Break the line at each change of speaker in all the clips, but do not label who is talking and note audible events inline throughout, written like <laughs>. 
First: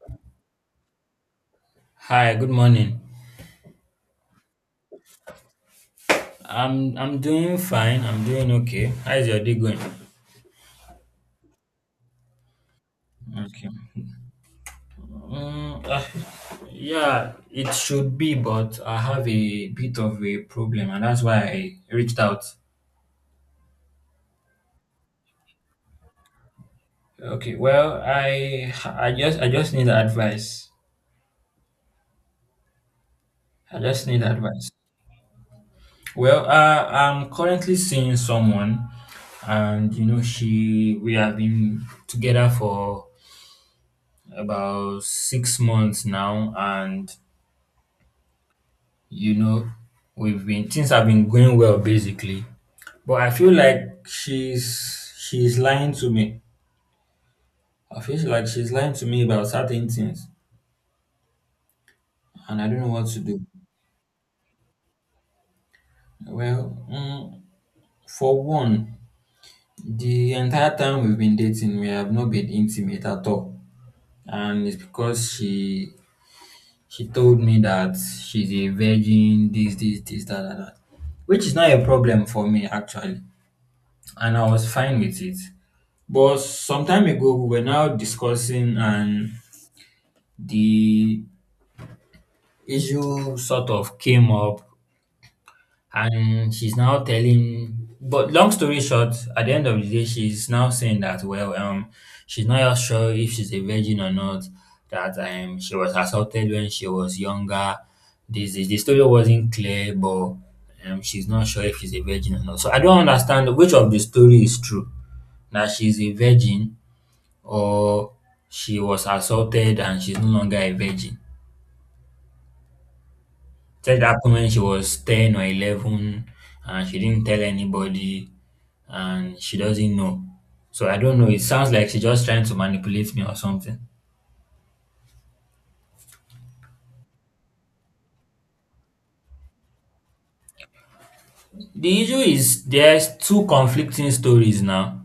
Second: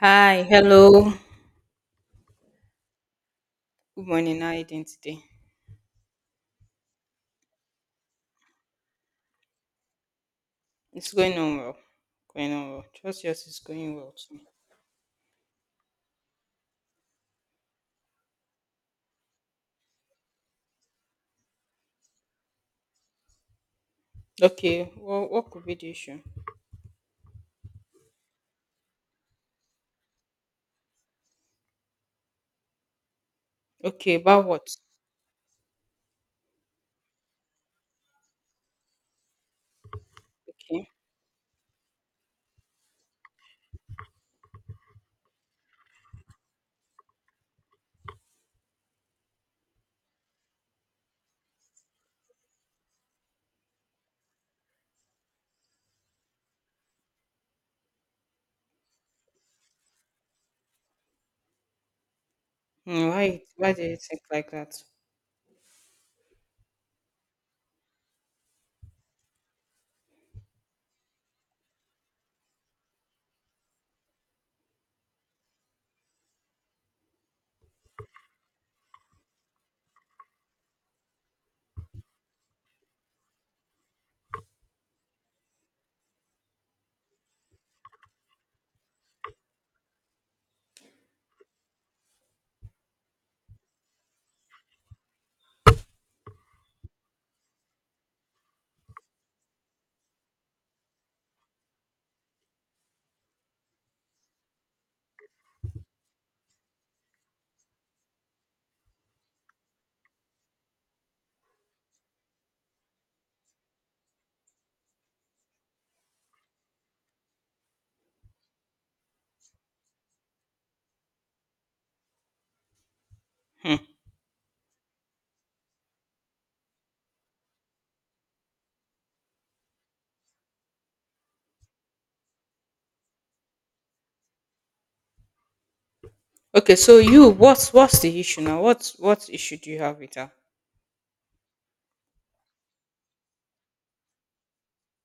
Hi, hello.
Hi, good morning.
Good morning. How are you doing today?
I'm doing fine. I'm doing okay. How's your day going?
It's going on well. Going on well. Trust yours is
Okay.
going well too.
Mm, uh, yeah, it should be, but I have a bit of a problem, and that's why I reached out.
Okay. Well, what could be the issue?
Okay. Well, I just need advice. I just
Okay,
need
about
advice.
what?
Well, I'm currently seeing someone, and you know,
Okay.
she we have been together for about 6 months now, and you know, we've been things have been going well basically, but I feel like she's lying to me. I feel like she's lying to me about certain things, and I don't know what to do.
Why? Why do you think like that?
Well, for one, the entire time we've been dating, we have not been intimate at all, and it's because she told me that she's a virgin, this, that, which is not a problem for me actually, and I was fine with it. But some time ago, we were now discussing, and the issue sort of came up, and she's now telling. But long story short, at the end of the day, she's now saying that, well, she's not just sure if she's a virgin or not. That, she was assaulted when she was younger. This is the story wasn't clear, but she's not sure if she's a virgin or not. So I don't understand which of the story is true. That she's a virgin, or she was assaulted and she's no longer a virgin.
Hmm.
Said it happened when she was 10 or 11, and she didn't tell anybody, and she doesn't know. So I don't know. It sounds like she's just trying to manipulate me or something.
Okay. So, what's the issue now? What issue do you have with her?
The issue is there's two conflicting stories now.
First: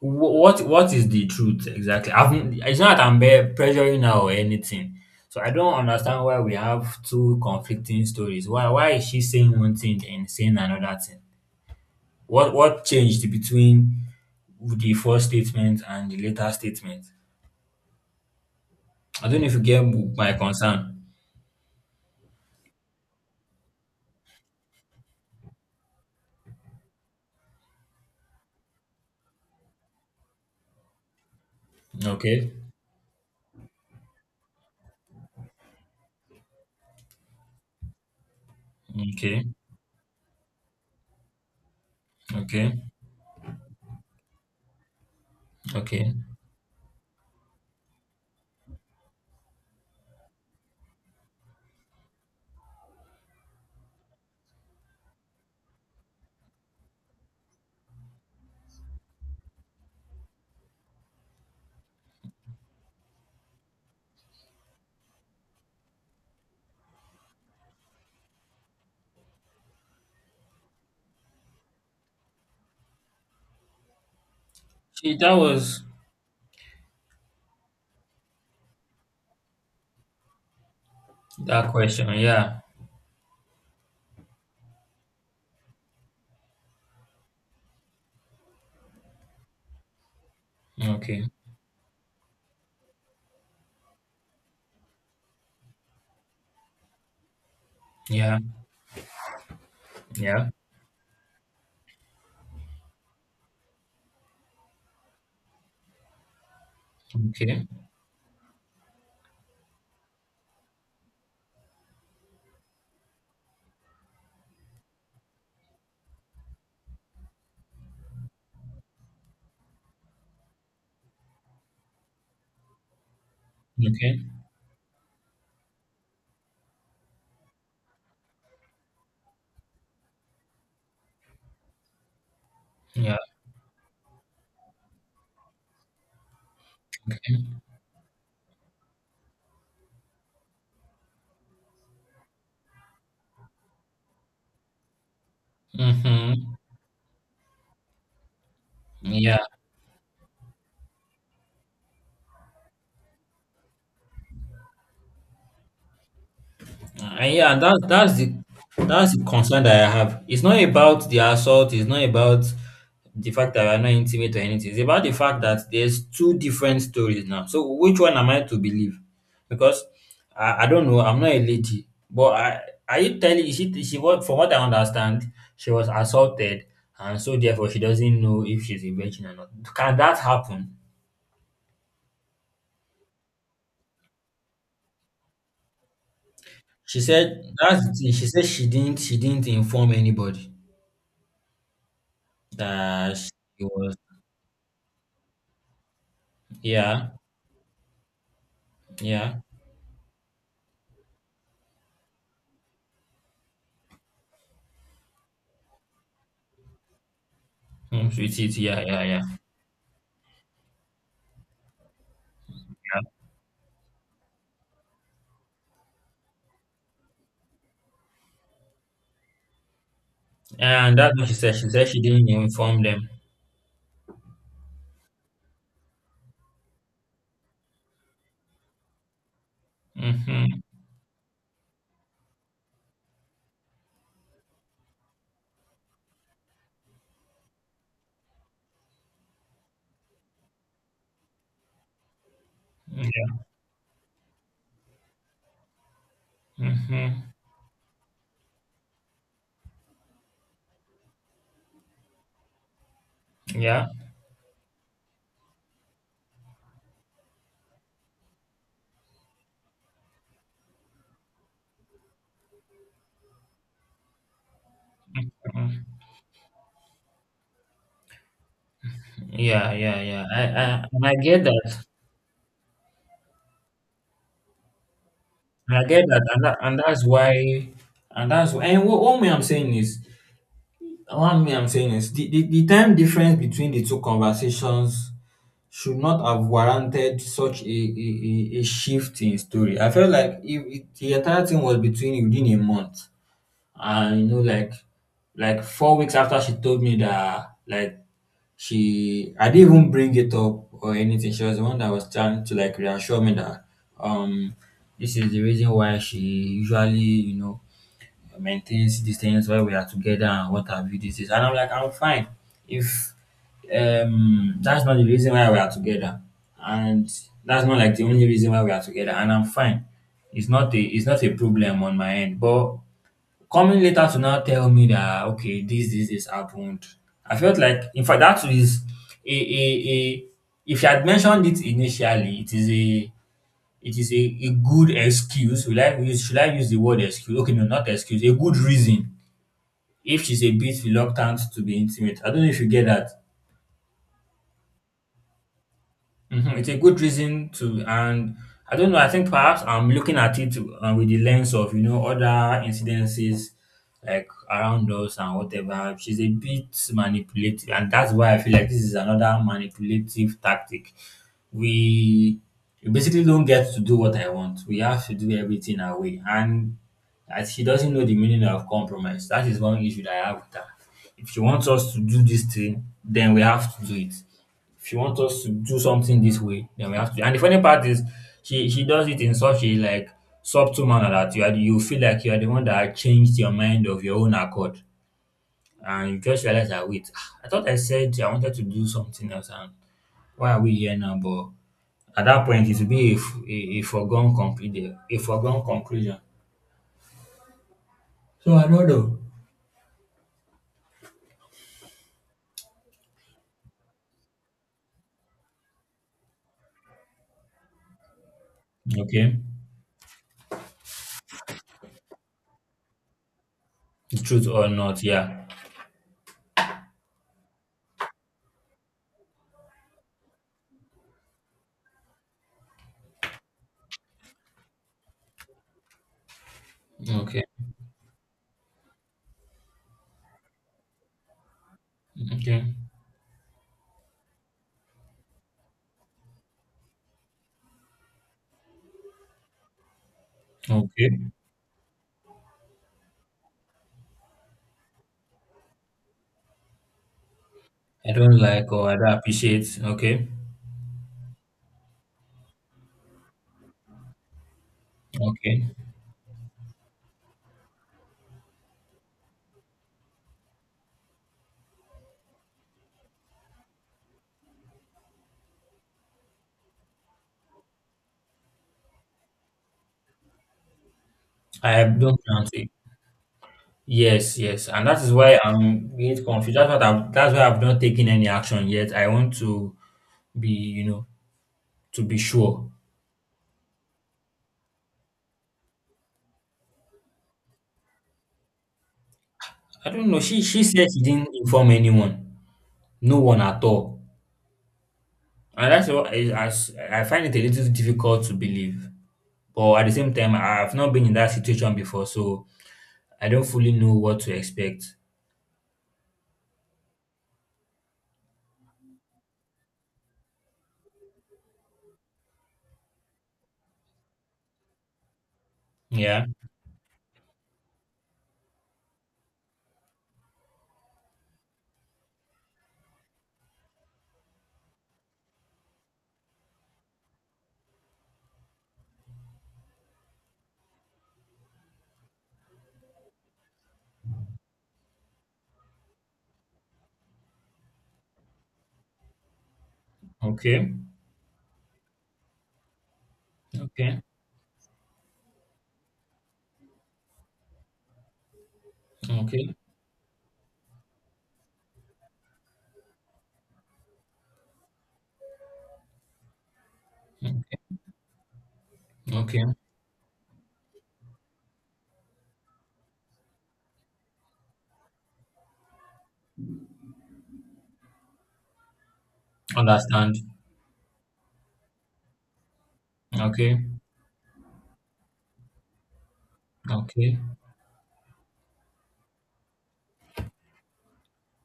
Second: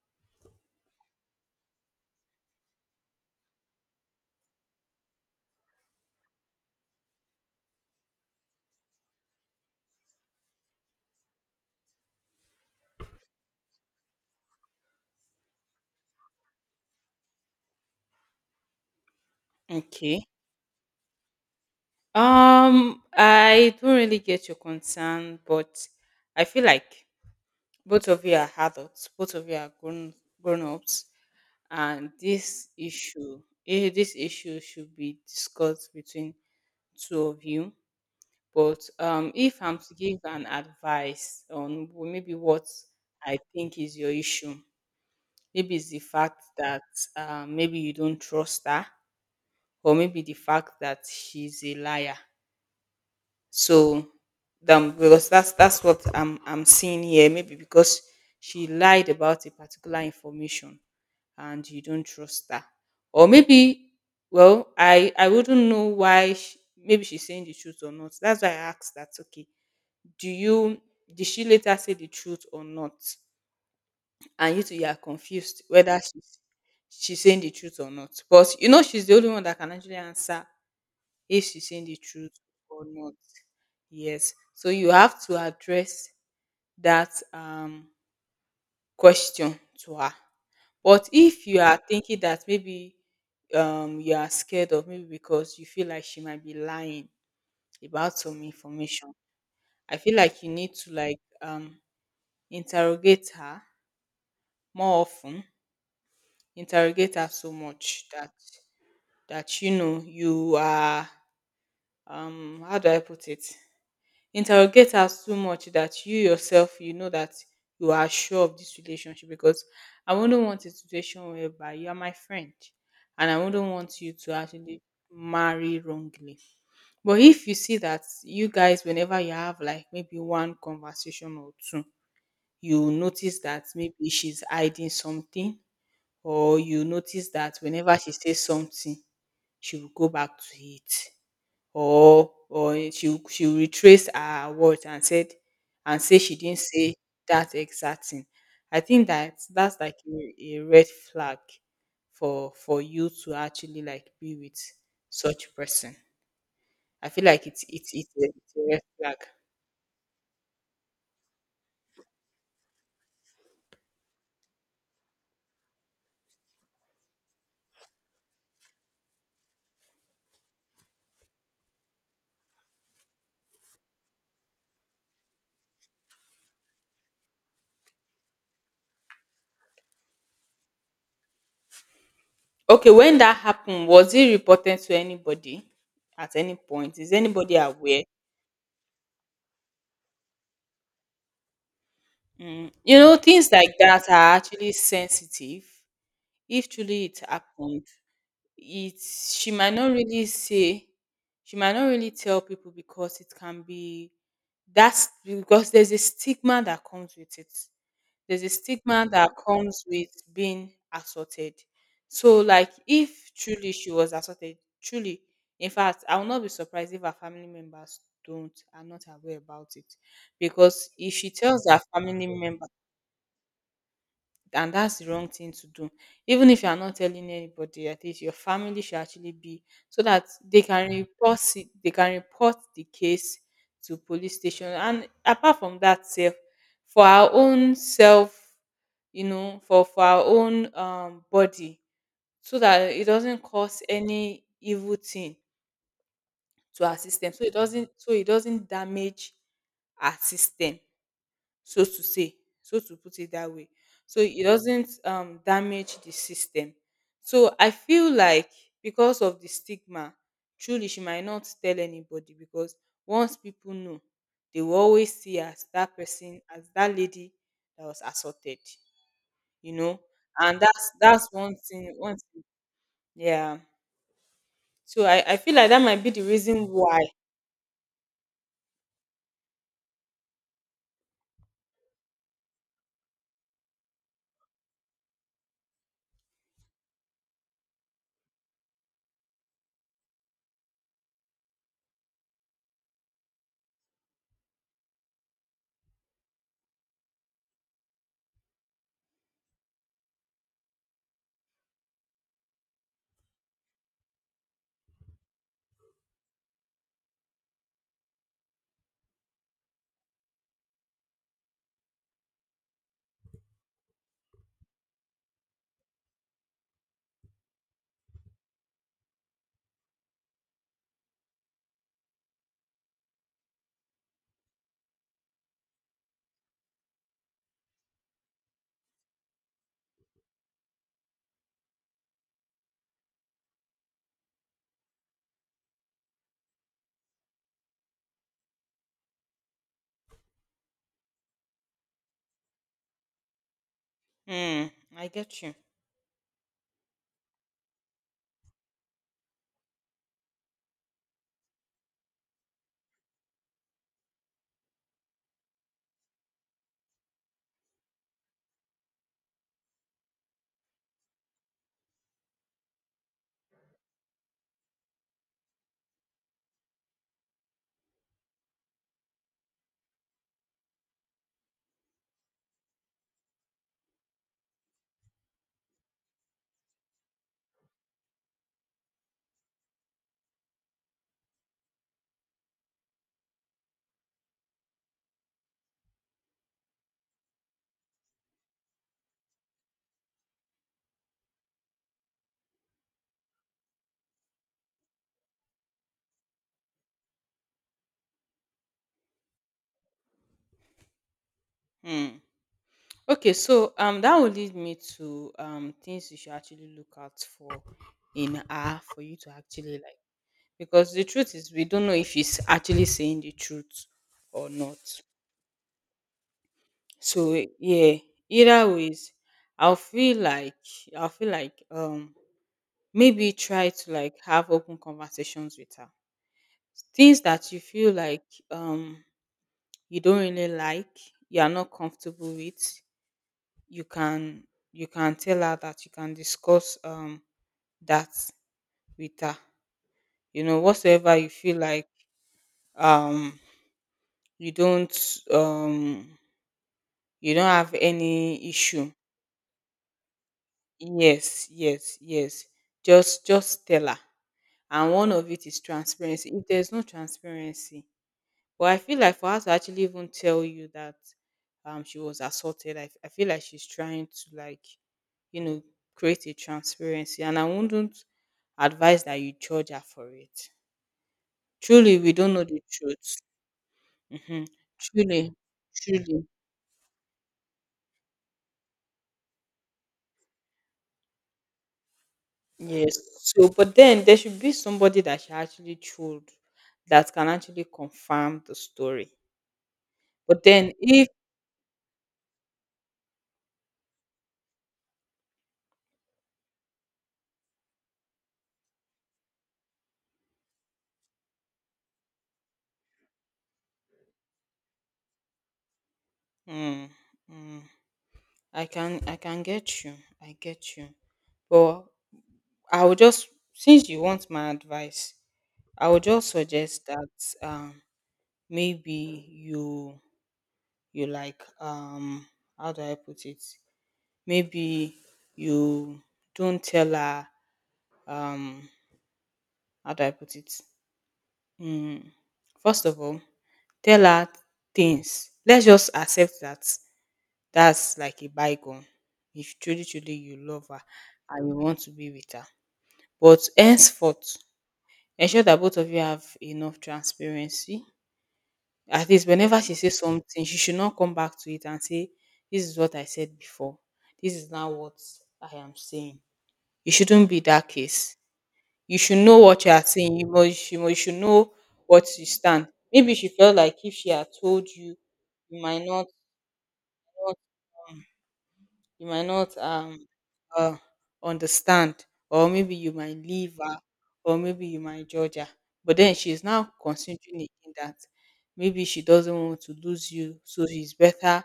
What is the truth exactly? It's not that pressuring her or anything. So I don't understand why we have two conflicting stories. Why is she saying one thing and saying another thing? What changed between the first statement and the later statement? I don't know if you get
Okay.
my concern.
I don't really get your concern, but I feel like both of you are adults. Both of you are grown ups. and
Okay.
this issue eh, this issue should be discussed between two of you. But
Okay.
if I'm to give an advice on maybe what
Okay.
I think is your issue, maybe it's the
Okay.
fact that maybe you don't trust her, or maybe the fact that she's a liar. So them, because that's what I'm seeing here. Maybe because she lied about a particular information and you don't trust her, or maybe, well, I wouldn't know why she, maybe she's saying the truth or not. That's why I asked that. Okay, do you did she later say the truth or not? And you two, you are
See, that
confused
was
whether she's saying the truth or not. But you know she's the only one that can actually answer if she's
that
saying the
question.
truth
Yeah.
or not. Yes. So you have to address that question to her. But
Okay.
if you are thinking that maybe you are scared of, maybe because you feel like she might be lying about
Yeah.
some information, I feel like
Yeah.
you need to like interrogate her more often, interrogate her so
Okay.
much that you know you are, how do I put it? Interrogate as too much that you yourself you know that you are sure of this relationship, because I wouldn't want a situation whereby you are my friend, and I wouldn't want you
Okay.
to actually marry wrongly. But if you see that you guys, whenever you have like maybe one conversation or two, you
Yeah.
notice that maybe she's hiding something, or you notice that
Okay.
whenever she says something, she will go back to it, or she'll retrace her words and said and say she
Mm-hmm.
didn't say that exact thing. I think that
Yeah.
that's like a red flag for you to actually like be with such person. I feel
And
like
yeah, and that's that's the
it's a red
that's
flag.
the concern that I have. It's not about the assault. It's not about the fact that we're not intimate or anything. It's about the fact that there's two different stories now. So which one am I to believe? Because I don't know. I'm not a lady, but I, are you telling, she was, from what I understand she was assaulted, and so therefore she doesn't know if she's a virgin or not. Can that happen?
Okay, when that happened, was it reported to anybody at any point?
She
Is
said
anybody
that's the
aware?
thing. She said she didn't inform anybody
Mm.
that she
Things like
was.
that are actually sensitive. If truly
Yeah,
it happened, it's
yeah.
she might not really tell people because it can be that's because there's a stigma that comes with it
Homes with
there's a
it. Yeah, yeah,
stigma
yeah,
that comes with being assaulted. So like
yeah.
if truly she was assaulted, truly, in fact I will not be surprised if her family members don't are not aware about it, because
And
if
that's what
she
she said.
tells
She
her
said she
family
didn't
member,
inform them.
and that's the wrong thing to do. Even if you are not telling anybody, at least your family should actually be, so that
Mm-hmm.
they can report it, they can report the case to police station. And apart from that, self for our own self, for our own body, so that it doesn't
Yeah.
cause any evil thing to our
Mm-hmm.
system. So it doesn't damage our system, so to say, so to put it that way,
Yeah.
so it doesn't, damage the system. So I feel like because of the stigma, truly she might not tell anybody, because once people know, they will always see her as that person, as that lady that was assaulted,
Yeah.
you
Yeah.
know.
Yeah.
And
I
that's
and I
that's
get
one
that.
thing. Yeah. So I feel like
And I
that might
get
be the
that. And
reason
that, and
why.
that's why. And that's why. And what me I'm saying is, what me I'm saying is, the time difference between the two conversations should not have warranted such a shift in story. I felt like if the entire thing was between within a month. And you know, like 4 weeks after she told me that like she, I didn't even bring it up or anything. She was the one that was trying to like reassure me that, um this is the reason why she usually, you know, maintains these things while we are together and what have you, this is, and I'm like, I'm fine if, that's not the reason why we are together, and that's not like the only reason why we are together, and I'm fine. It's not a problem on my end. But coming later to now tell me that okay, this happened. I felt like in fact that is a if you had mentioned it initially, it is a good excuse. Will I use should I use the word excuse? Okay, no, not excuse, a good reason if she's a bit reluctant to be intimate. I don't know if you get that.
Hmm. I get you.
Mhm, it's a good reason to, and I don't know. I think perhaps I'm looking at it with the lens of, you know, other incidences like around us and whatever. She's a bit manipulative, and that's why I feel like this is another manipulative tactic. We we basically don't get to do what I want. We have to do everything our way, and as she doesn't know the meaning of compromise. That is one issue that I have with her. If she wants us to do this thing, then we have to do it. If you want us to do something this way, then we have to. And the funny part is, she does it in such a like subtle manner that you feel like you are the one that changed your mind of your own accord, and you just realize that wait, ah, I thought I said I wanted to do something else, and why are we here now? But at that point, it will be a foregone conclusion. A foregone conclusion. So I don't know.
Hmm. Okay, so that will lead me to things you should actually look out for in her for you to
Okay.
actually like, because the truth is we don't know if she's actually saying the truth
The truth
or
or
not.
not, yeah.
So, yeah, either ways, I'll feel like I'll feel like maybe try to like have open conversations with her. Things that
Okay.
you feel like um you don't really like, you are not comfortable with,
Okay.
you can you can tell her, that you can discuss that with her, you know whatsoever you
Okay.
feel like, um you don't um you don't have
I don't
any
like, or
issue.
I don't appreciate. Okay.
Yes, yes, yes, just tell her. And one of it is
Okay.
transparency. If there's no transparency. But I feel like for her to actually even tell you that she was assaulted, I feel like she's trying to like, you know, create a transparency. And I wouldn't advise that you judge her for it.
I have
Truly, we
done
don't know the
counting.
truth.
Yes,
Hmm.
yes, and that is
Truly,
why I'm a bit
truly.
confused. That's what I've, that's why I've not taken any action yet. I want to be, you know, to be sure.
Yes. So, but then there should be somebody that she actually told that can actually confirm the story.
I don't know.
But
She
then
said she
if
didn't inform anyone, no one at all, and that's what I, I find it a little difficult to believe. But at the same time, I've not been in that situation before, so I don't fully know what to expect.
mm, mm, I can get you. I get you. But I would just since you want my advice, I would
Yeah.
just suggest that maybe you like, how do I put it? Maybe you don't tell her, um how do I put it? Mm, First of all, tell her things. Let's just accept that that's like a bygone. If truly truly you love
Okay.
her and you want to be with her. But
Okay.
henceforth, ensure that both of you have enough transparency. At least
Okay.
whenever she says something, she should not come back to it and say, this is what I said before, this is now what I am saying. It shouldn't be that
Okay.
case. You should know
Okay.
what you are saying. You should know what you stand. Maybe she felt like if she had told you, you might not you might not,
Understand.
uh, understand, or maybe you might leave
Okay.
her, or maybe you might judge her. But then she's now
Okay.
considering again, that maybe she doesn't want to lose you, so it's better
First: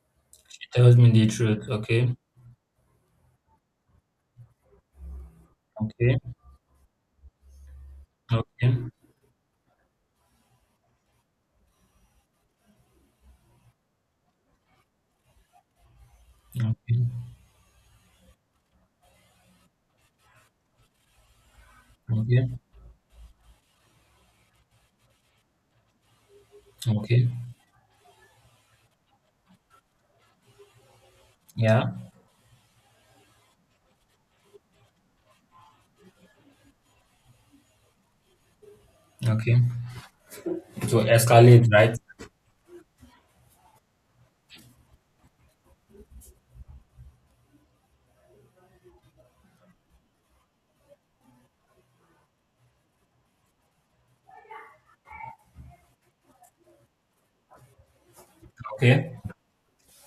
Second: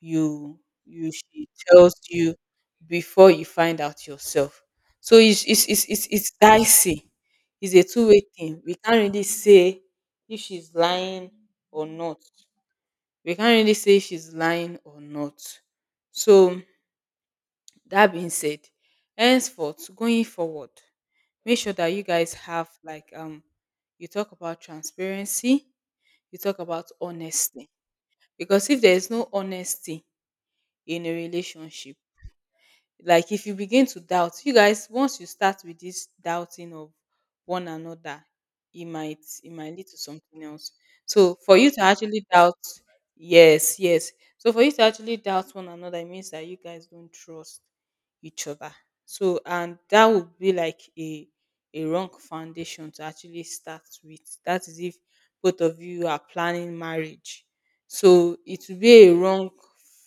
you
It tells me
you
the
she
truth.
tells
Okay.
you before you find out yourself. So
Okay.
it's dicey. It's a two-way thing,
Okay.
we can't really say if she's lying or not, we can't really say if she's lying or not. So,
Okay.
that being said, henceforth, going forward, make sure that you guys
Okay.
have like, you talk about transparency, you talk about
Okay.
honesty. Because if there is no honesty in a
Yeah.
relationship, like if you begin to doubt, you guys, once you start with this doubting of one another, it might it
Okay.
might lead to something else.
So
So for
escalate,
you to
right?
actually doubt, yes, yes. So for you to actually doubt one another, it means that you guys don't trust each other. So, and that would be like a wrong foundation to actually start with. That is if both of you are planning marriage. So it will be a
Okay.
wrong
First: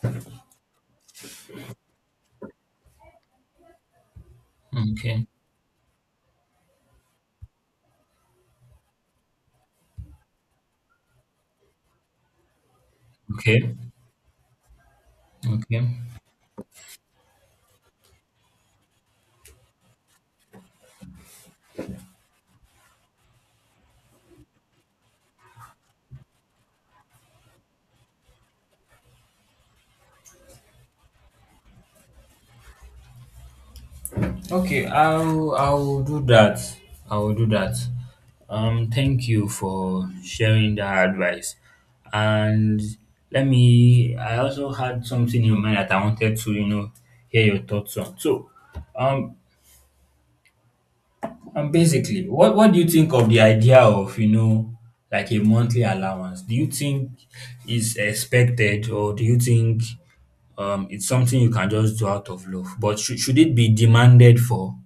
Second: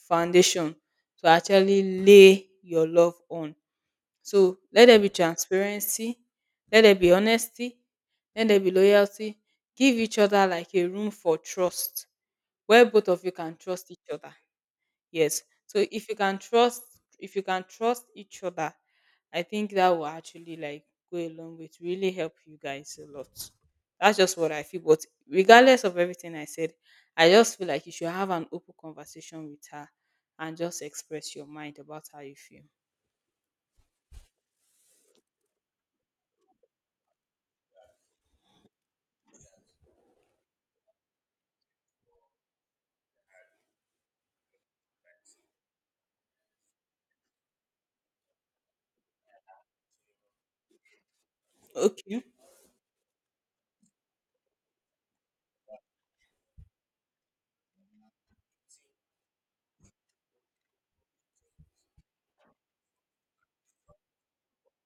foundation to actually lay your love on. So let there be
Okay.
transparency, let there be honesty, let there be loyalty. Give each other like a room for trust where both of you can
Okay.
trust each other. Yes.
Okay.
So if you can trust each other, I think that will actually like go a long way to really help you guys a lot. That's just what I feel. But regardless of everything I said, I just feel like you should have an open conversation with her and just express your mind about how you feel.
Okay. I'll do that. I will do that. Thank you for sharing that advice. And let me, I also had something in mind that I wanted to, you know, hear your thoughts on. So um and
Okay.
basically, what do you think of the idea of, you know, like a monthly allowance? Do you think it's expected, or do you think it's something you can just do out of love? But should it be demanded for?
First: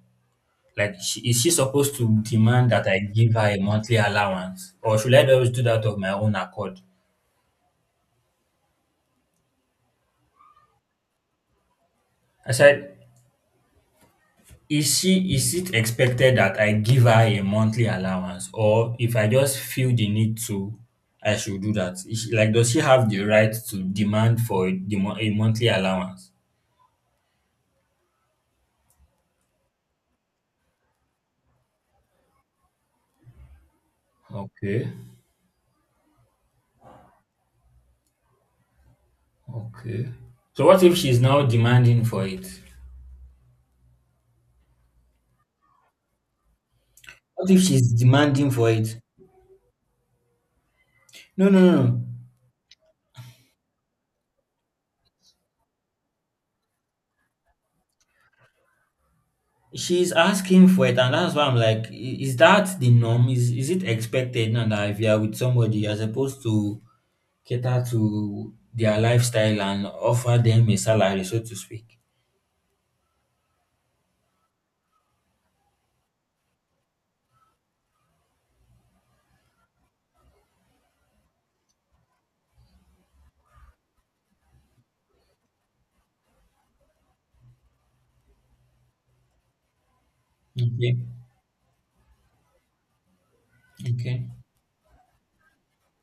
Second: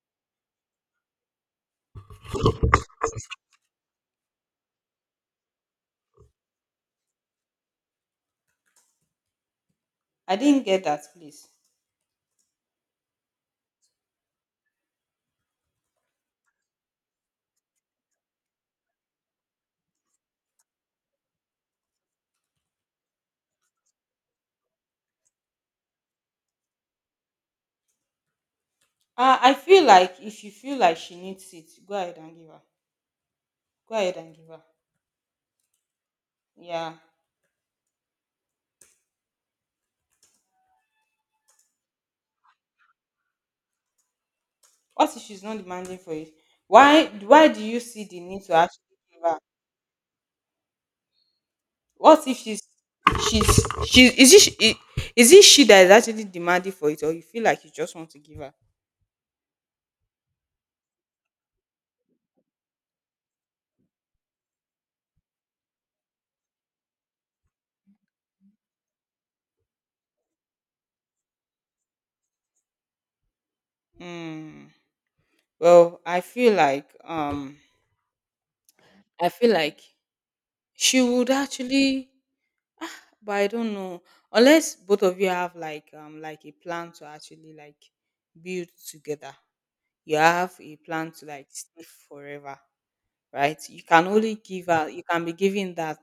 Like, is she supposed to demand that I give her a monthly allowance, or should I just do that of my own accord?
I didn't get that, please.
I said, is she, is it expected that I give her a monthly allowance, or if I just feel the need to, I should do that? Is she, like, does she have the right to demand for a monthly allowance?
I feel like if you feel like she needs it, go ahead and give her. Go ahead and give her.
Okay,
Yeah.
okay. So what if she's now demanding for it?
What if she's not demanding for it? Why
What if
do you
she's
see the need
demanding
to
for
actually
it?
give her?
No, no, no, no.
What if she's she's she is it she, I- is it she that is actually demanding for it, or you feel like you just want to give her?
She's asking for it, and that's why I'm like, is that the norm? Is it expected now that if you are with somebody, you're supposed to cater to their lifestyle and offer them a salary, so to speak?
Hmm. Well, I feel like I feel like she would actually, but I don't know. Unless both of you have like, like a plan to actually like build together. You have a
Okay,
plan to like stay forever, right? You can
okay,
only give her, you can be giving that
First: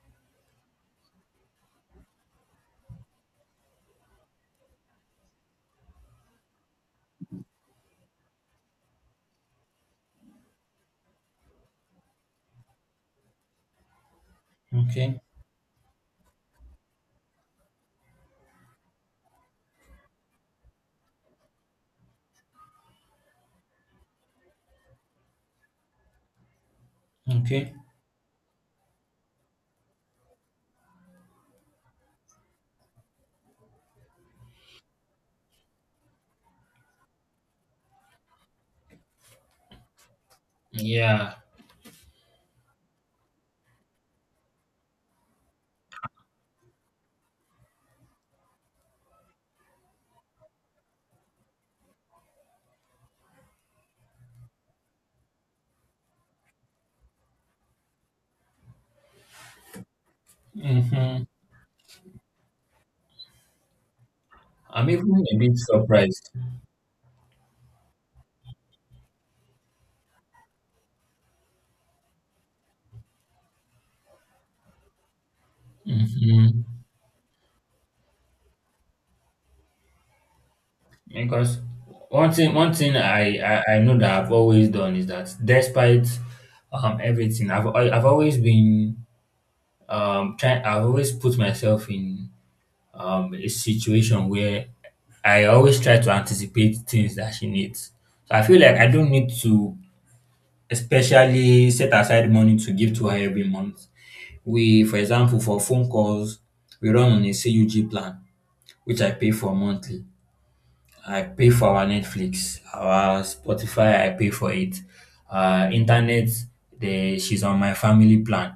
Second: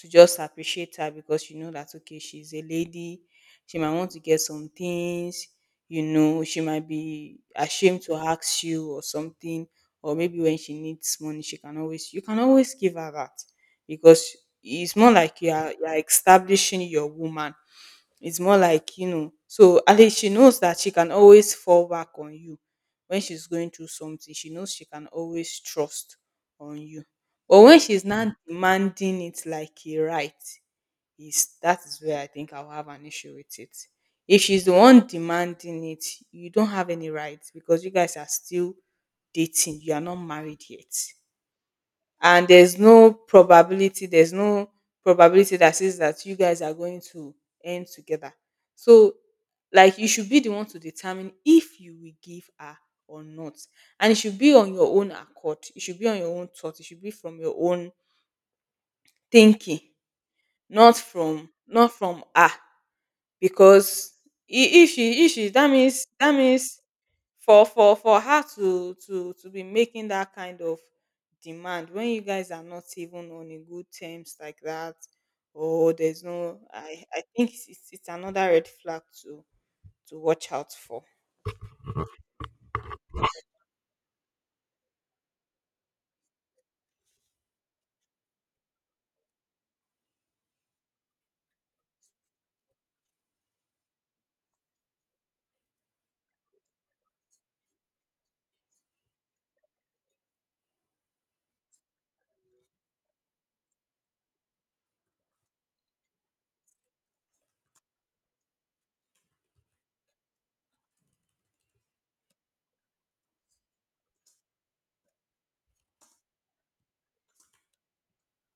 to just appreciate her because you know that, okay, she's a lady, she might want to get some things, she might be ashamed to ask you or something, or maybe when she needs money, she can always, you can always give her that, because it's more
okay,
like you are establishing your woman. It's more like, so at least she knows that she can always fall back on you when she's going through something. She knows she can always trust on you. But
okay.
when she's now demanding it like a right, is where I think I'll have an issue with it. If she's the one demanding it, you don't have any rights because you guys are still dating. You are not married yet,
Yeah.
and there's no probability, there's no probability that says that you guys are going to end together. So like, you should be the one to determine if you will give her or not, and it should be on your own accord, it should be on your own thought, it should be from your own thinking. not
Mm-hmm.
from not from her. Because
I'm
if
even
she, if
a
she
bit
that means,
surprised.
that means for her to be making that kind of demand when you guys are not even on a good terms like that, or there's no,
Mm-hmm.
I think it's another red flag to watch out for.
Because one thing I know that I've always done is that despite everything, I've always been trying. I've always put myself in, a situation where I always try to anticipate things that she needs. So I feel like I don't need to especially set aside money to give to her every month. We, for example, for phone calls, we run on a CUG plan, which I pay for monthly. I pay for our Netflix, our Spotify. I pay for it. Internet, the, she's on my family plan.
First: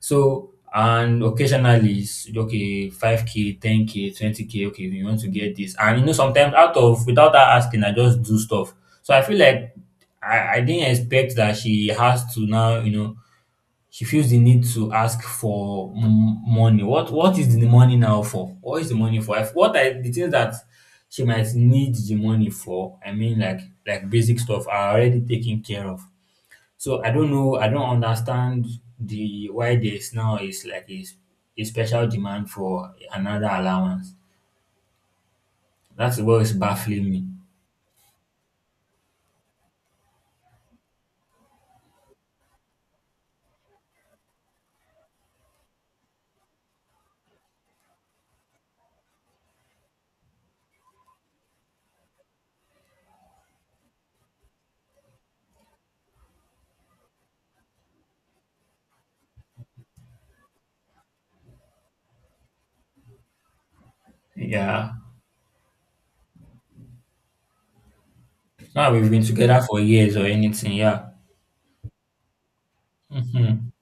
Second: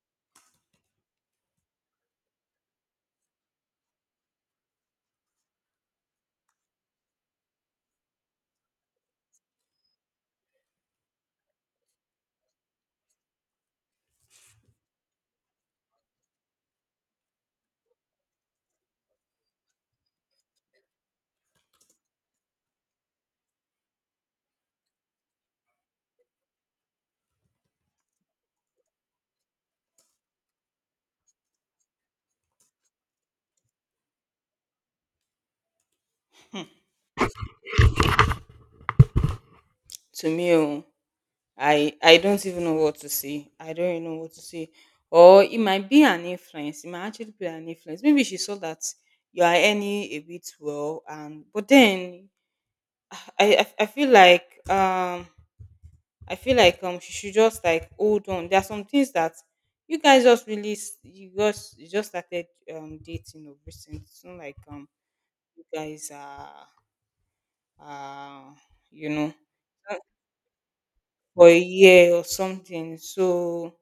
So and occasionally, it's, okay, 5K, 10K, 20K. Okay, we want to get this, and you know sometimes out of, without her asking, I just do stuff. So I feel like I didn't expect that she has to now, you know, she feels the need to ask for money. What is the money now for? What is the money for? If, what are the things that she might need the money for? I mean, like basic stuff are already taken care of. So I don't know. I don't understand the, why there's now is like a special demand for another allowance. That's what is baffling me.
To me, oh, I don't even know what to say. I don't even know what to say. Or it might be an influence, it might actually be an influence. Maybe she saw that you are earning a bit well, and but then i i, I feel like um I feel like she should just like hold on. There are some things that you guys just really you just, you just started dating or recent. It's not like
Yeah.
you guys are uh
Now
you
we've been
know,
together for years or anything. Yeah.
for a year or something.
hmm
So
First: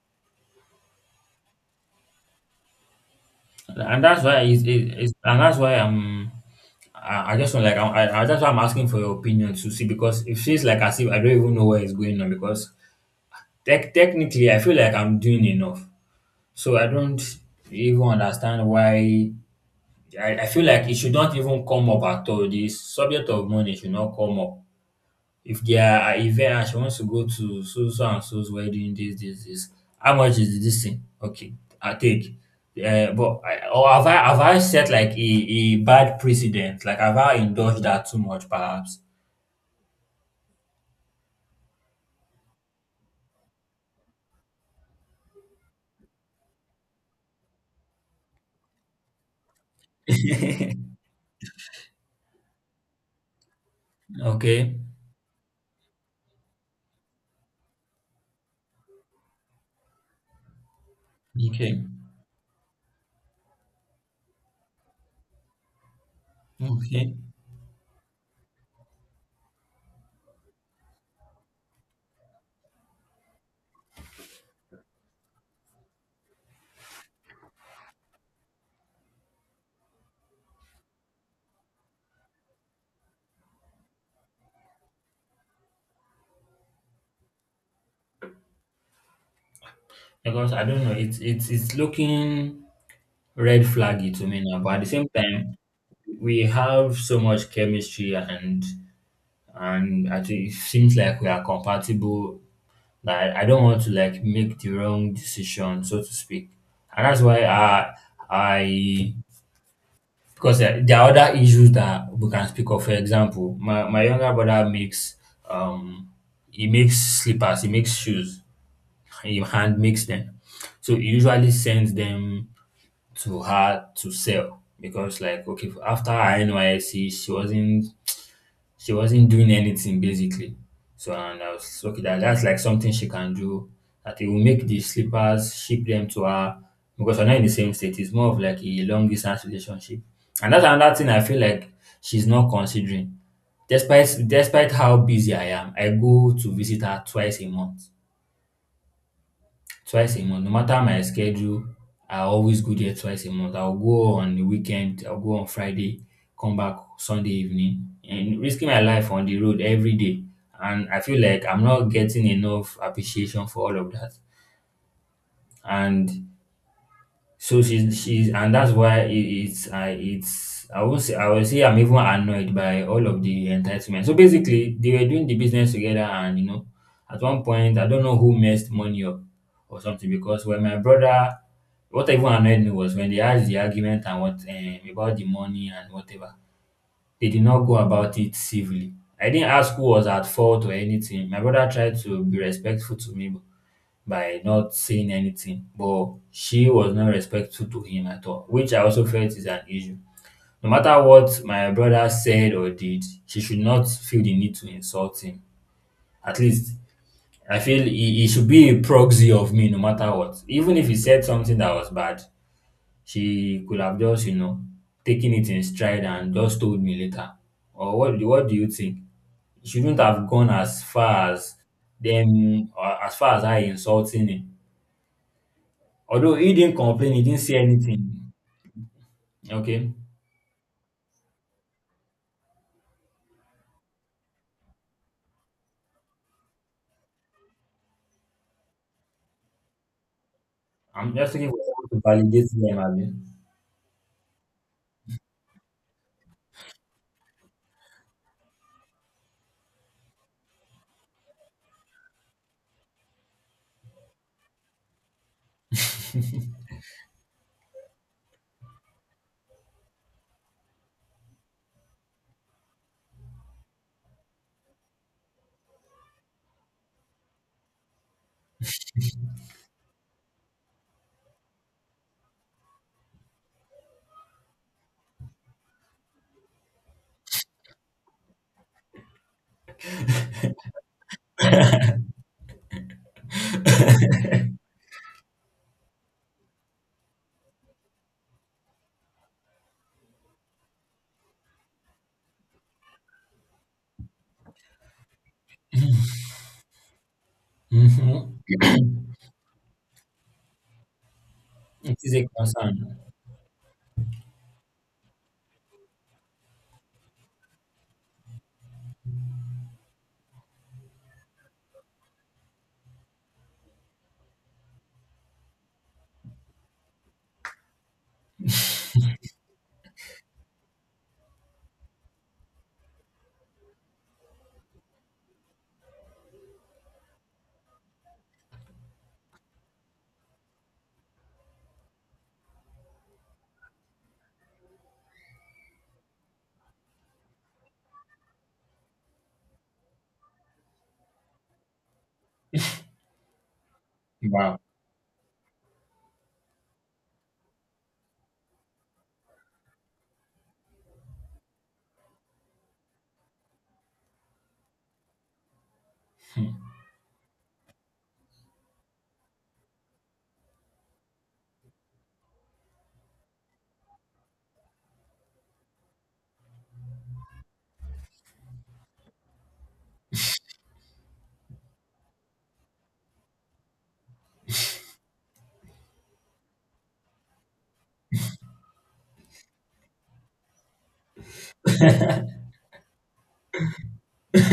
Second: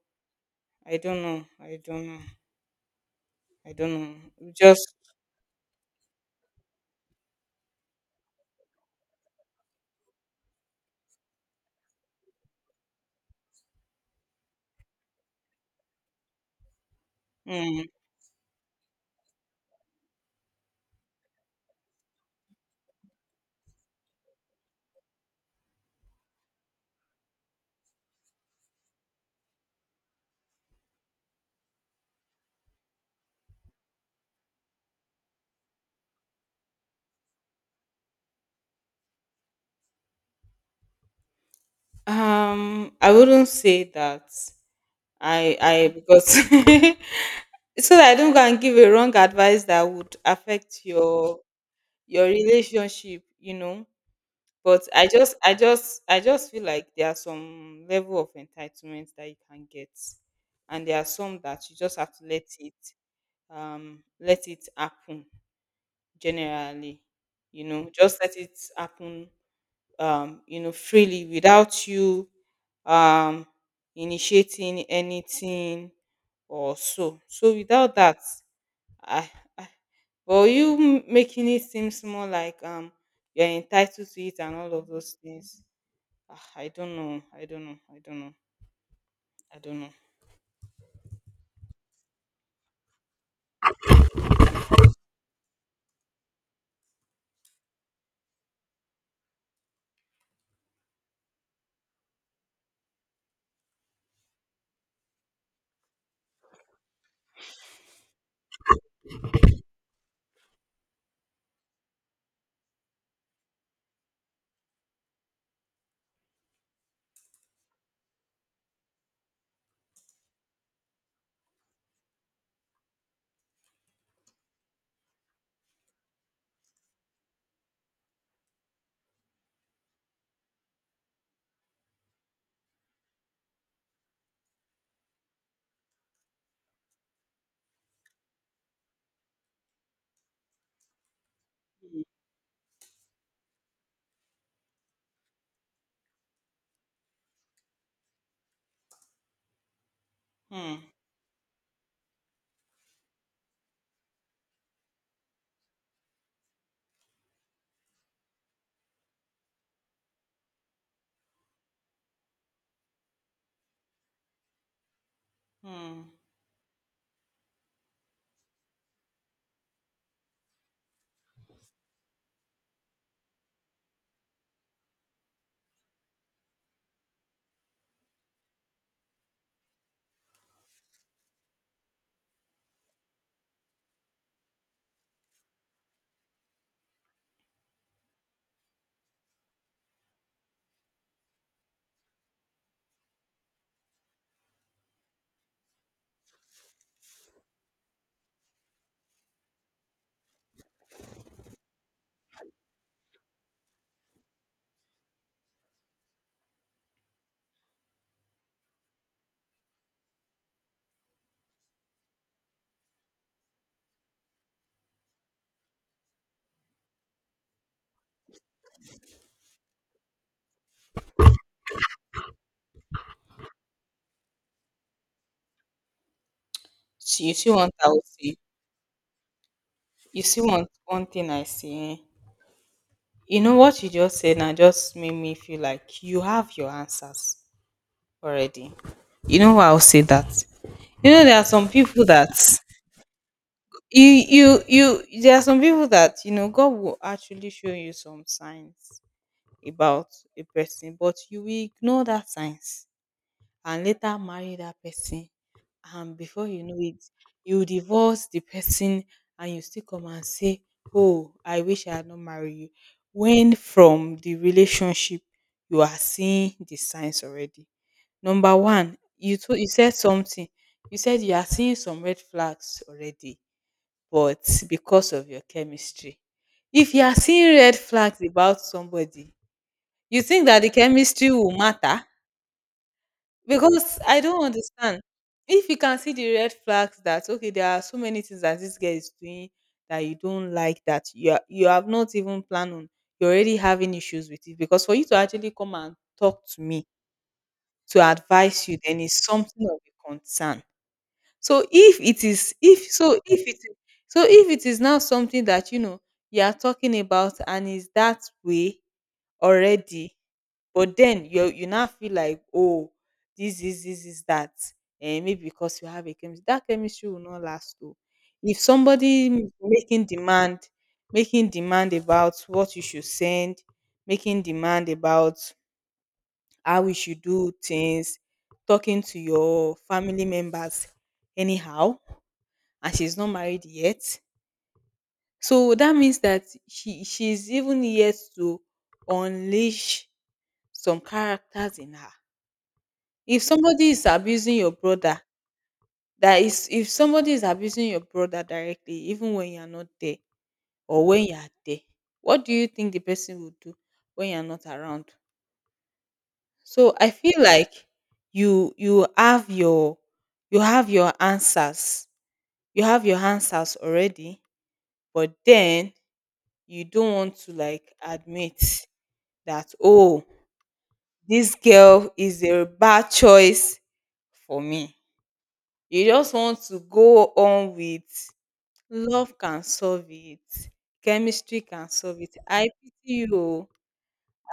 I don't know. I don't know. I don't
And
know.
that's why
You
it's,
just
it, it's and that's why I just want like I, that's why I'm asking for your opinion to see, because it feels like as if I don't even know where it's going on because technically I feel like I'm doing enough, so I don't
mm,
even understand why I feel like it should not even come up at all. This subject of money should not come up. If there are event and she wants to go to so so and so's wedding, this, how much is this thing? Okay, I take. But I, or have I, have I set like a bad precedent? Like, have I indulged that too much, perhaps? <laughs>
I wouldn't say that. I because <laughs> so that I don't go and give a wrong advice that would affect your relationship, you know.
Okay.
But I just feel like there are some level of entitlement that you can get. And there are some that you
Okay.
just have to let it happen generally.
Okay.
You know, just let it happen you know, freely without you um initiating anything or so. So without that, I, I but you making it seems more like you're entitled to it and all of those things. Ah, I don't know. I don't know. I don't know. I don't know.
Because I don't know, it's looking red flaggy to me now. But at the same time, we have so much chemistry, and I think it seems like we are compatible. Like, I don't want to like make the wrong decision, so to speak. And that's why I because there are other issues that we can speak of. For example, my, younger brother makes um he makes slippers, he makes shoes, he hand makes them. So he usually sends them to her to sell because, like, okay, after her NYSC, she wasn't, she wasn't doing anything basically. So, and I was okay that that's like something she can do. That it will make the slippers, ship them to her, because we're not in the same state. It's more of like a long distance relationship. And that's another thing I feel like she's not considering. Despite how busy I am, I go to visit her twice a month, twice a month. No
Hmm.
matter my schedule, I always go there twice a month. I'll go on the weekend, I'll go on Friday, come back Sunday evening, and risking my life on the road every day. And I feel like I'm not getting enough appreciation for all of that.
Hmm.
And so she's and that's why it, it's I would say I will say I'm even annoyed by all of the entitlement. So basically they were doing the business together, and you know, at one point I don't know who messed money up or something. Because when my brother, what even annoyed me was when they had the argument and what, about the money and whatever, they did not go about it civilly. I didn't ask who was at fault or anything. My brother tried to be respectful to me by not saying anything, but she was not respectful to him at all, which I also felt is an issue. No matter what my brother said or did, she should not feel the need to insult him. At least I feel he should be a proxy of me no matter what. Even if he said something that was bad, she could have just, you know, taken it in stride and just told me later. Or what do you think? He shouldn't have gone as far as them, or as far as I insulting him. Although he didn't complain, he
See, you
didn't
see
say
one thing I will
anything.
say.
Okay.
You see one thing I see. Eh? You know what you just said now just made me feel like you have your answers already. You know why I'll say that. You
I'm
know
just
there are
looking for
some
someone to
people that
validate them, Abi.
you you you there are some people that, you know, God will actually show you some signs about a person, but you will ignore that signs and later marry that person, and before you know it, you divorce the person and you still come and say, oh, I wish I had not marry you. When from the relationship you are seeing the signs already. Number one, you told you said something. You said you are seeing some red flags already, but because of your chemistry. If you are seeing red flags about somebody, you think that the chemistry will matter? Because I don't understand. If you can see the red flags that, okay, there are so many things that this girl is doing that you don't like, that you have not even planned on. You're already having issues with it, because for you to actually come and talk to me to
Mm-hmm.
advise you, then it's something of a concern. So
It
if
is
it
a
is if
concern.
so if it is so if it is now something that you know you are talking about and is that way already, but then you now feel like, oh, this is that. And maybe because you have a chemistry, that chemistry will not last, though. If somebody making demand about what you should send, making demand about how we should do things, talking to your family members anyhow, and she's not married yet. So that means that she's even yet to unleash some characters in her. If somebody is abusing
Wow.
your brother, that is if somebody is abusing your brother directly, even when you are not there or when you are there, what do you think the person will do when you are not around? So I feel like you have your, you have your answers, you have your answers already, but then you don't want to like admit that, oh, this girl is a bad choice for me. You just want to go on with, love can solve it. Chemistry can solve it. I pity you. Oh.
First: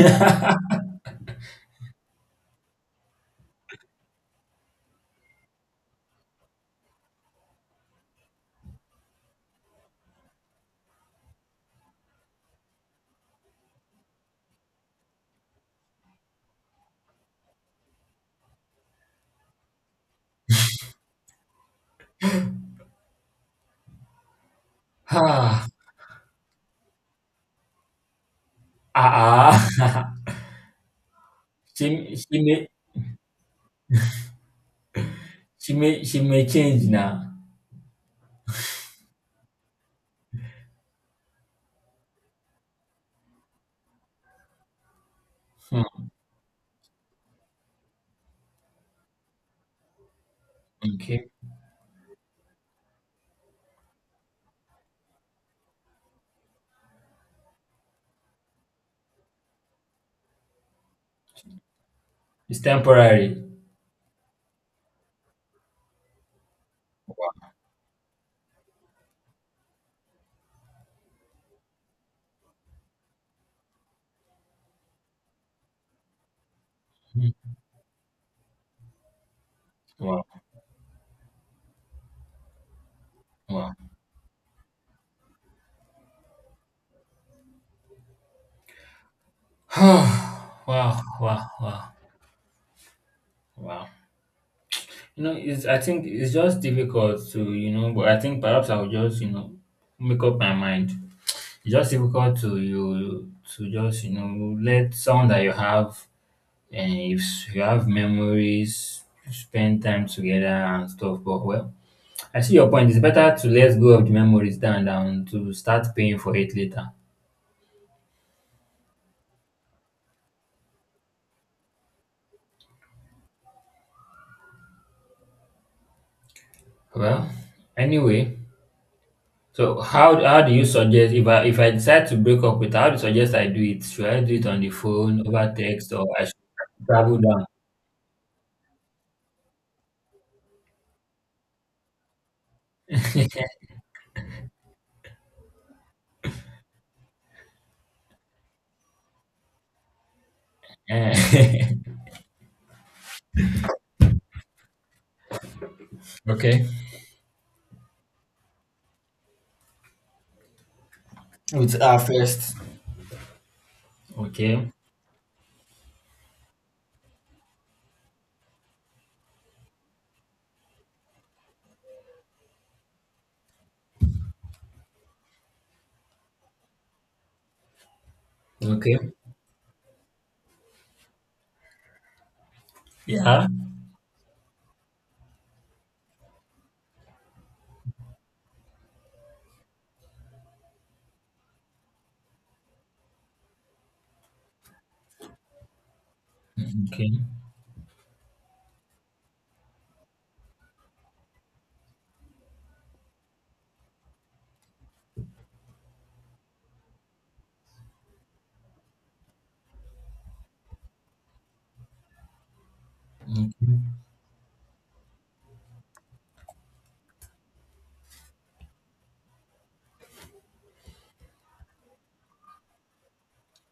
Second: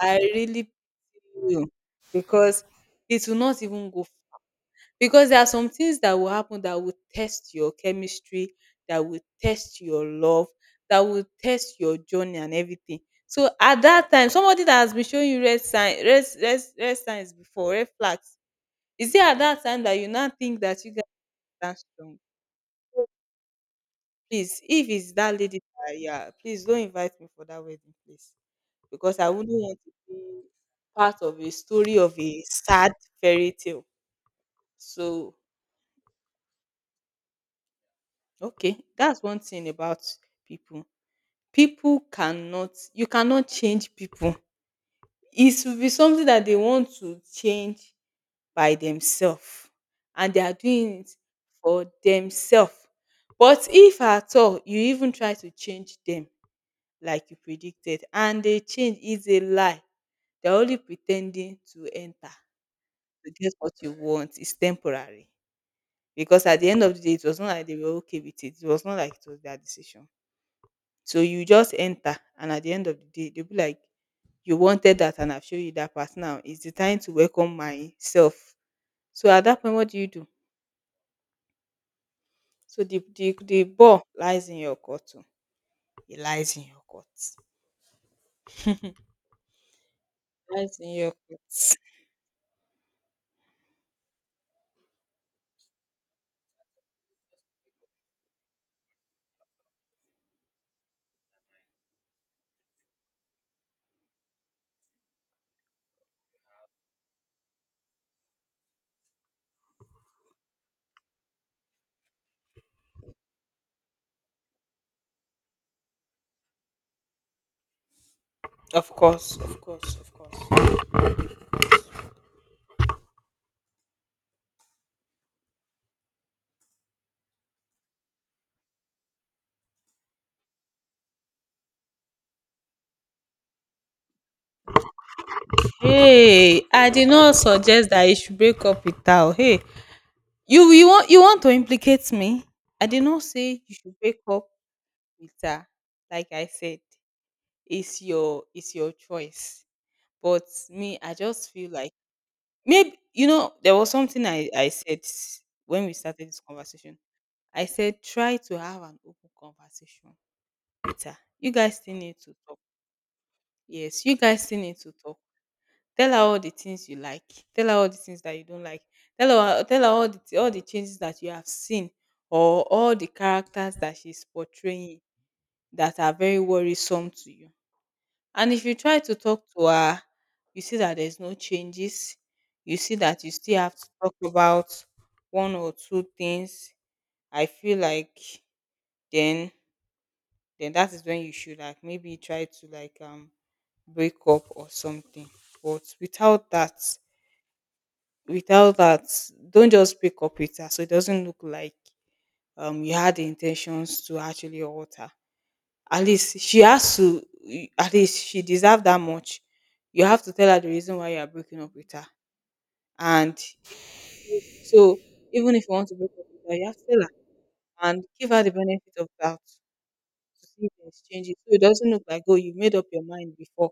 I really pity you, because it will not even go. Because there are some things that will happen that will test your chemistry, that will test your love, that will test your journey and everything. So at that time, somebody that has been showing you red sign, red signs before, red flags, is it at that time that you now think that you guys are strong? Please, if it's that lady
ah,
that you are, please don't invite me for that wedding, please. Because I
ah,
wouldn't want to
ah.
be part of a
<laughs>
story
She,
of a sad fairy tale. So,
she may change now.
okay, that's one thing about people. People cannot, you cannot change people. It should be
Hmm,
something that they want to change by themselves, and they are doing it
okay.
for themselves. But if at all you even try to change them, like you predicted, and they change, is a lie. They're only pretending to enter,
It's
to
temporary.
get what you want, is temporary. Because at the end of the day, it was not like they were okay with it, it was not like it was their decision. So you just enter, and at the end of the day, they'll be like, you wanted that, and I've shown you that part. Now it's the time to
Hmm.
welcome myself. So at that point, what do you
Wow.
do? So the
Wow.
ball lies in your court too. It lies in your court,
<sighs>
lies in
Wow.
your court.
Wow. Wow. Wow. You know, it's, I think it's just difficult to, you know, but I think perhaps I'll just, you know, make up my mind. It's just difficult to you to just, you know, let someone that you have, and if you have memories, spend time together and stuff. But, well, I see your point. It's better to let go of the memories than to start paying for it later.
Of course, of course, of course.
Well, anyway, so how do you suggest, if I, if I decide to break up with her, how do you suggest I do it? Should I do it on the phone, over text, or I should
Hey, I did
travel
not
down?
suggest that you should break up with her, oh. Hey, you want, you want to implicate me? I did not
<laughs>
say you should break up with her. Like I said, it's your, it's your choice. But me, I just feel
Eh,
like, maybe you know there was something I said when we
<laughs>
started this
okay.
conversation. I said try to have an open conversation with her. You
With
guys still
her
need to
first.
talk. Yes, you guys still
Okay.
need to talk. Tell her all the things you like. Tell her all the things that you don't like. Tell her, tell her all the all the changes that you have seen, or all the characters that she's portraying that are very worrisome to you. And if you
Okay.
try to talk to her, you see that there's no changes. You see that you
Yeah.
still have to talk about one or two things. I feel like, then then that is when you should like maybe try to like break up or something. But without
Yeah.
that,
Okay.
without that, don't just pick up with her, so it doesn't look like you had the intentions to actually hurt her. At least she has to, at least she deserves that much. You have to tell her the reason why you are breaking up with her. And
Okay.
so even if you want to break up with her, you have to tell her and give her the benefit of doubt to see if there's changes, so it doesn't look like, oh, you made up your mind before,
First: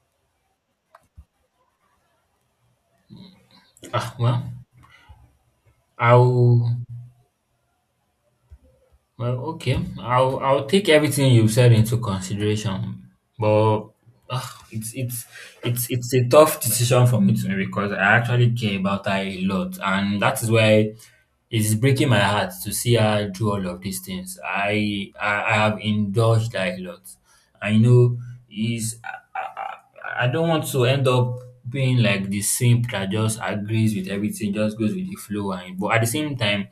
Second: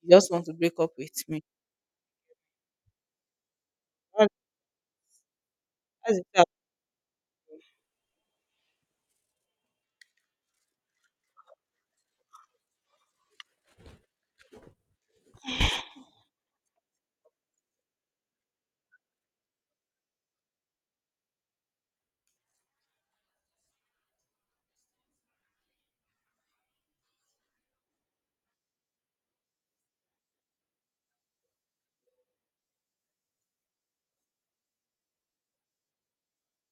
you just want to break up with me.
Ah,
That-
well,
that's it.
I'll well, okay. I'll take everything you've said into consideration, but, ah, it's it's a tough decision for me to make, because I actually care about her a lot, and that is why it is breaking my heart to see her do all of these things. I have indulged her a lot. I know is. I don't want to end up being like the simp that just agrees with everything, just goes with the flow. And but at the same time,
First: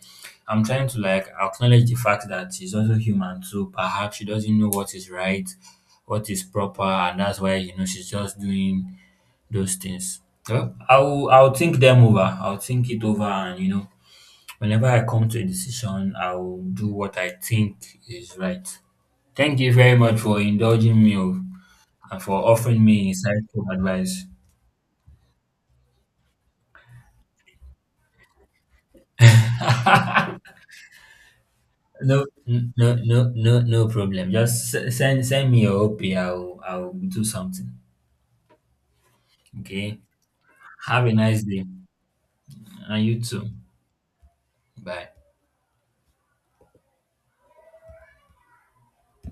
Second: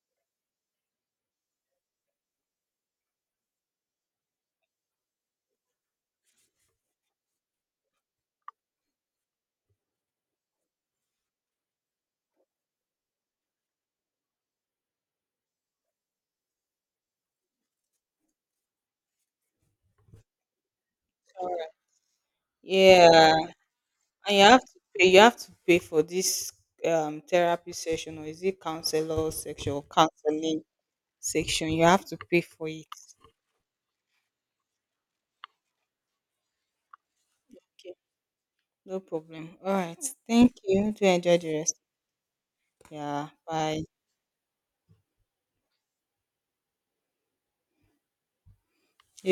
I'm trying to like acknowledge the fact that she's also human too. Perhaps she doesn't know what is right, what is proper, and that's why, you know, she's just doing those things. Well, I'll think them over. I'll think it over, and you know, whenever I come to a decision, I'll do what I think is right. Thank you very much for indulging me, oh, and for offering me
Yeah.
insightful advice.
And you have to pay. You have to pay for this therapy session, or is it counselor section or counseling section? You have to
No,
pay for it.
no, no, no, no problem. Just send me your OP. I'll do something.
Okay, no problem. All
Okay.
right. Thank you.
Have
Do
a
enjoy
nice
the
day,
rest.
and you
Yeah.
too.
Bye.
Bye.